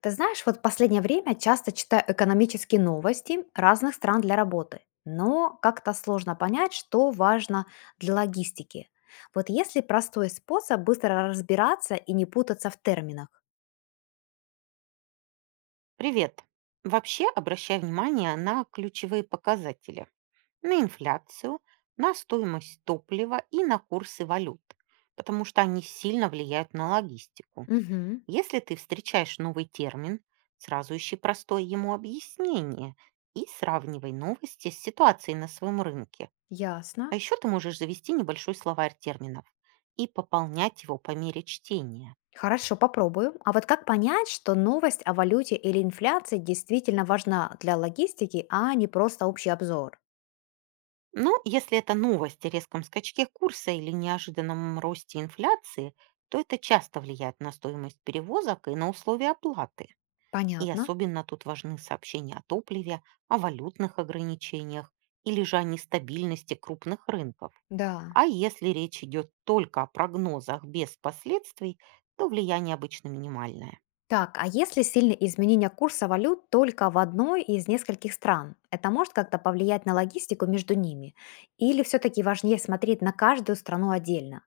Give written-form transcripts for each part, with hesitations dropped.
Ты знаешь, вот в последнее время часто читаю экономические новости разных стран для работы, но как-то сложно понять, что важно для логистики. Вот есть ли простой способ быстро разбираться и не путаться в терминах? Привет. Вообще обращай внимание на ключевые показатели, на инфляцию, на стоимость топлива и на курсы валют, потому что они сильно влияют на логистику. Угу, Если ты встречаешь новый термин, сразу ищи простое ему объяснение и сравнивай новости с ситуацией на своем рынке. ясно. А еще ты можешь завести небольшой словарь терминов и пополнять его по мере чтения. Хорошо, попробую. А вот как понять, что новость о валюте или инфляции действительно важна для логистики, а не просто общий обзор? Но если это новость о резком скачке курса или неожиданном росте инфляции, то это часто влияет на стоимость перевозок и на условия оплаты. И Понятно. особенно тут важны сообщения о топливе, о валютных ограничениях или же о нестабильности крупных рынков. Да. А если речь идет только о прогнозах без последствий, то влияние обычно минимальное. Так, а если сильные изменения курса валют только в одной из нескольких стран, это может как-то повлиять на логистику между ними? Или все-таки важнее смотреть на каждую страну отдельно?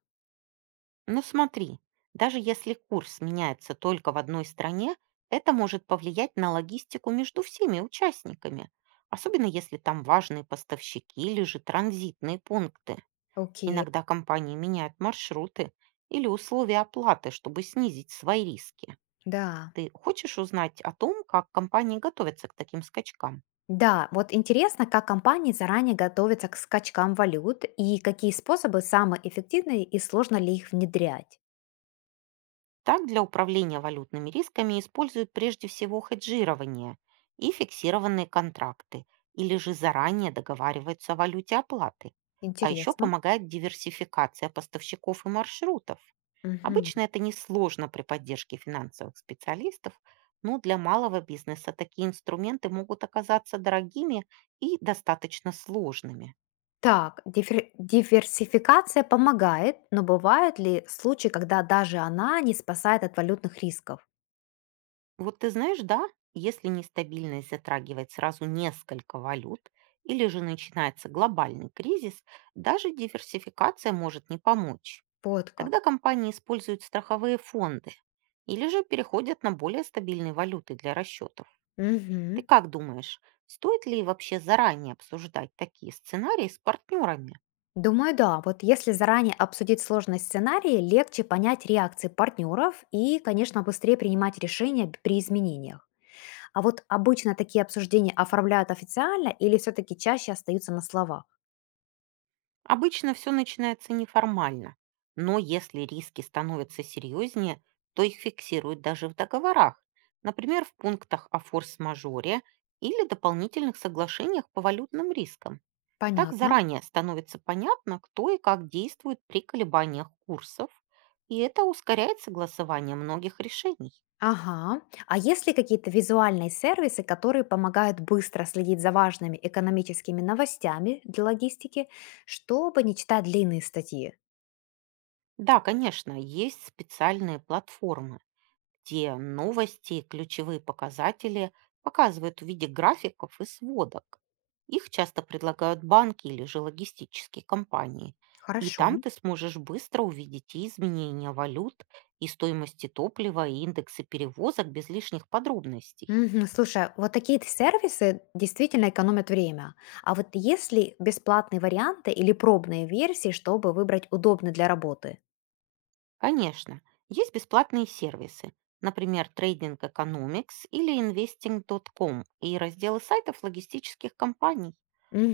Ну смотри, даже если курс меняется только в одной стране, это может повлиять на логистику между всеми участниками, особенно если там важные поставщики или же транзитные пункты. Окей, Иногда компании меняют маршруты или условия оплаты, чтобы снизить свои риски. да. Ты хочешь узнать о том, как компании готовятся к таким скачкам? Да, вот интересно, как компании заранее готовятся к скачкам валют и какие способы самые эффективные и сложно ли их внедрять. Так, для управления валютными рисками используют прежде всего хеджирование и фиксированные контракты, или же заранее договариваются о валюте оплаты. А еще Интересно. помогает диверсификация поставщиков и маршрутов. Мгм. Обычно это несложно при поддержке финансовых специалистов, но для малого бизнеса такие инструменты могут оказаться дорогими и достаточно сложными. Так, диверсификация помогает, но бывают ли случаи, когда даже она не спасает от валютных рисков? Вот ты знаешь, да, если нестабильность затрагивает сразу несколько валют или же начинается глобальный кризис, даже диверсификация может не помочь. Вот Тогда как. компании используют страховые фонды или же переходят на более стабильные валюты для расчетов. Ты Мгм. как думаешь, стоит ли вообще заранее обсуждать такие сценарии с партнерами? Думаю, да. Вот если заранее обсудить сложные сценарии, легче понять реакции партнеров и, конечно, быстрее принимать решения при изменениях. А вот обычно такие обсуждения оформляют официально или все-таки чаще остаются на словах? Обычно все начинается неформально, но если риски становятся серьезнее, то их фиксируют даже в договорах, например, в пунктах о форс-мажоре или дополнительных соглашениях по валютным рискам. Так Понятно. заранее становится понятно, кто и как действует при колебаниях курсов, и это ускоряет согласование многих решений. Ага. А есть ли какие-то визуальные сервисы, которые помогают быстро следить за важными экономическими новостями для логистики, чтобы не читать длинные статьи? Да, конечно, есть специальные платформы. Те новости и ключевые показатели показывают в виде графиков и сводок. Их часто предлагают банки или же логистические компании. И Хорошо. там ты сможешь быстро увидеть и изменения валют, и стоимости топлива, и индексы перевозок без лишних подробностей. Мгм. Слушай, вот такие т сервисы действительно экономят время. А вот есть ли бесплатные варианты или пробные версии, чтобы выбрать удобный для работы? Конечно, есть бесплатные сервисы, например, Trading Economics или Investing.com и разделы сайтов логистических компаний.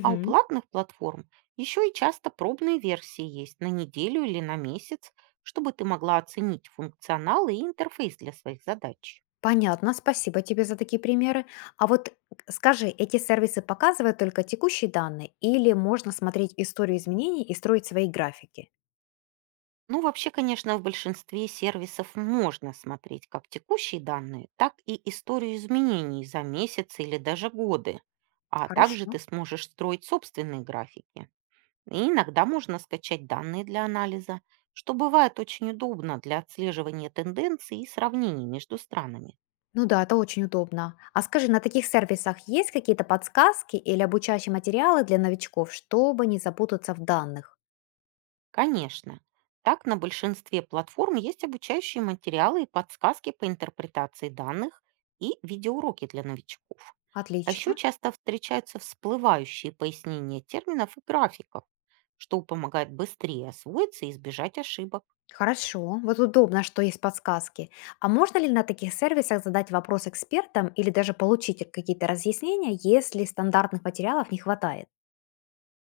А у платных платформ еще и часто пробные версии есть на неделю или на месяц, чтобы ты могла оценить функционал и интерфейс для своих задач. Понятно, спасибо тебе за такие примеры. А вот скажи, эти сервисы показывают только текущие данные или можно смотреть историю изменений и строить свои графики? Ну, вообще, конечно, в большинстве сервисов можно смотреть как текущие данные, так и историю изменений за месяцы или даже годы. А также Хорошо. ты сможешь строить собственные графики. И иногда можно скачать данные для анализа, что бывает очень удобно для отслеживания тенденций и сравнений между странами. Ну да, это очень удобно. А скажи, на таких сервисах есть какие-то подсказки или обучающие материалы для новичков, чтобы не запутаться в данных? Конечно. Так, на большинстве платформ есть обучающие материалы и подсказки по интерпретации данных и видеоуроки для новичков. А еще Отлично. часто встречаются всплывающие пояснения терминов и графиков, что помогает быстрее освоиться и избежать ошибок. Хорошо, вот удобно, что есть подсказки. А можно ли на таких сервисах задать вопрос экспертам или даже получить какие-то разъяснения, если стандартных материалов не хватает?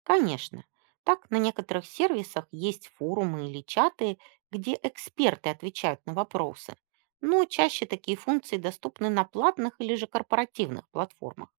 Конечно. Так, на некоторых сервисах есть форумы или чаты, где эксперты отвечают на вопросы. Но чаще такие функции доступны на платных или же корпоративных платформах.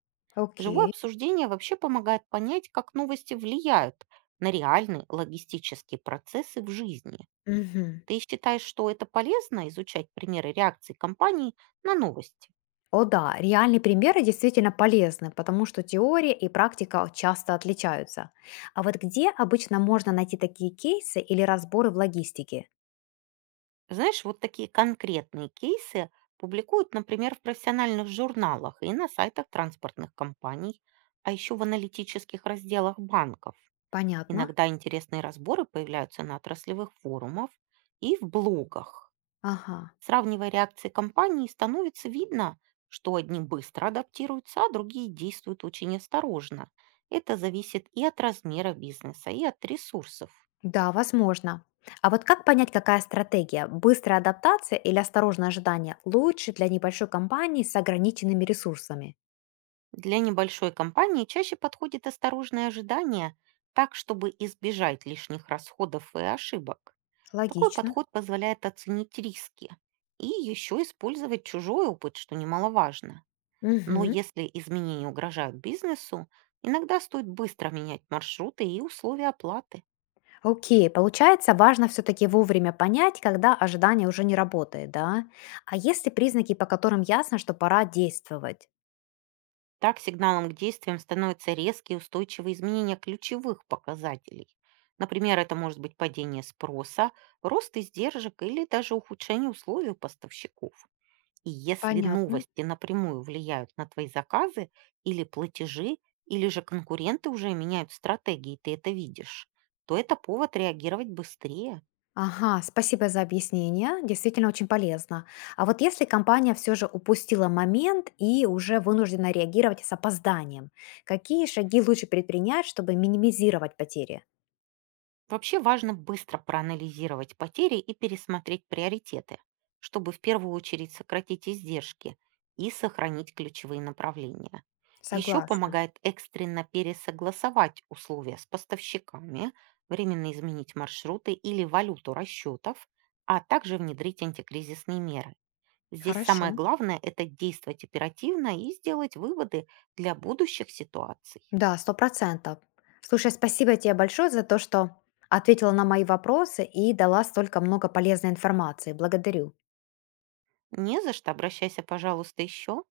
Живое Окей. обсуждение вообще помогает понять, как новости влияют на реальные логистические процессы в жизни. Мгм. Ты считаешь, что это полезно изучать примеры реакции компаний на новости? О да, реальные примеры действительно полезны, потому что теория и практика часто отличаются. А вот где обычно можно найти такие кейсы или разборы в логистике? Знаешь, вот такие конкретные кейсы публикуют, например, в профессиональных журналах и на сайтах транспортных компаний, а еще в аналитических разделах банков. Понятно. Иногда интересные разборы появляются на отраслевых форумах и в блогах. Ага. Сравнивая реакции компаний, становится видно, что одни быстро адаптируются, а другие действуют очень осторожно. Это зависит и от размера бизнеса, и от ресурсов. Да, возможно. А вот как понять, какая стратегия — быстрая адаптация или осторожное ожидание — лучше для небольшой компании с ограниченными ресурсами? Для небольшой компании чаще подходит осторожное ожидание, так, чтобы избежать лишних расходов и ошибок. Такой Логично. подход позволяет оценить риски и еще использовать чужой опыт, что немаловажно. Но Мгм. если изменения угрожают бизнесу, иногда стоит быстро менять маршруты и условия оплаты. Окей, получается, важно все-таки вовремя понять, когда ожидание уже не работает, да? А есть ли признаки, по которым ясно, что пора действовать? Так сигналом к действиям становятся резкие и устойчивые изменения ключевых показателей. Например, это может быть падение спроса, рост издержек или даже ухудшение условий у поставщиков. И если Понятно. новости напрямую влияют на твои заказы или платежи, или же конкуренты уже меняют стратегии, и ты это видишь, то это повод реагировать быстрее. Ага, спасибо за объяснение, действительно очень полезно. А вот если компания все же упустила момент и уже вынуждена реагировать с опозданием, какие шаги лучше предпринять, чтобы минимизировать потери? Вообще важно быстро проанализировать потери и пересмотреть приоритеты, чтобы в первую очередь сократить издержки и сохранить ключевые направления. Еще Согласна. помогает экстренно пересогласовать условия с поставщиками, временно изменить маршруты или валюту расчетов, а также внедрить антикризисные меры. Здесь Хорошо. самое главное– это действовать оперативно и сделать выводы для будущих ситуаций. Да, 100%. Слушай, спасибо тебе большое за то, что ответила на мои вопросы и дала столько много полезной информации. Благодарю. Не за что, обращайся, пожалуйста, еще.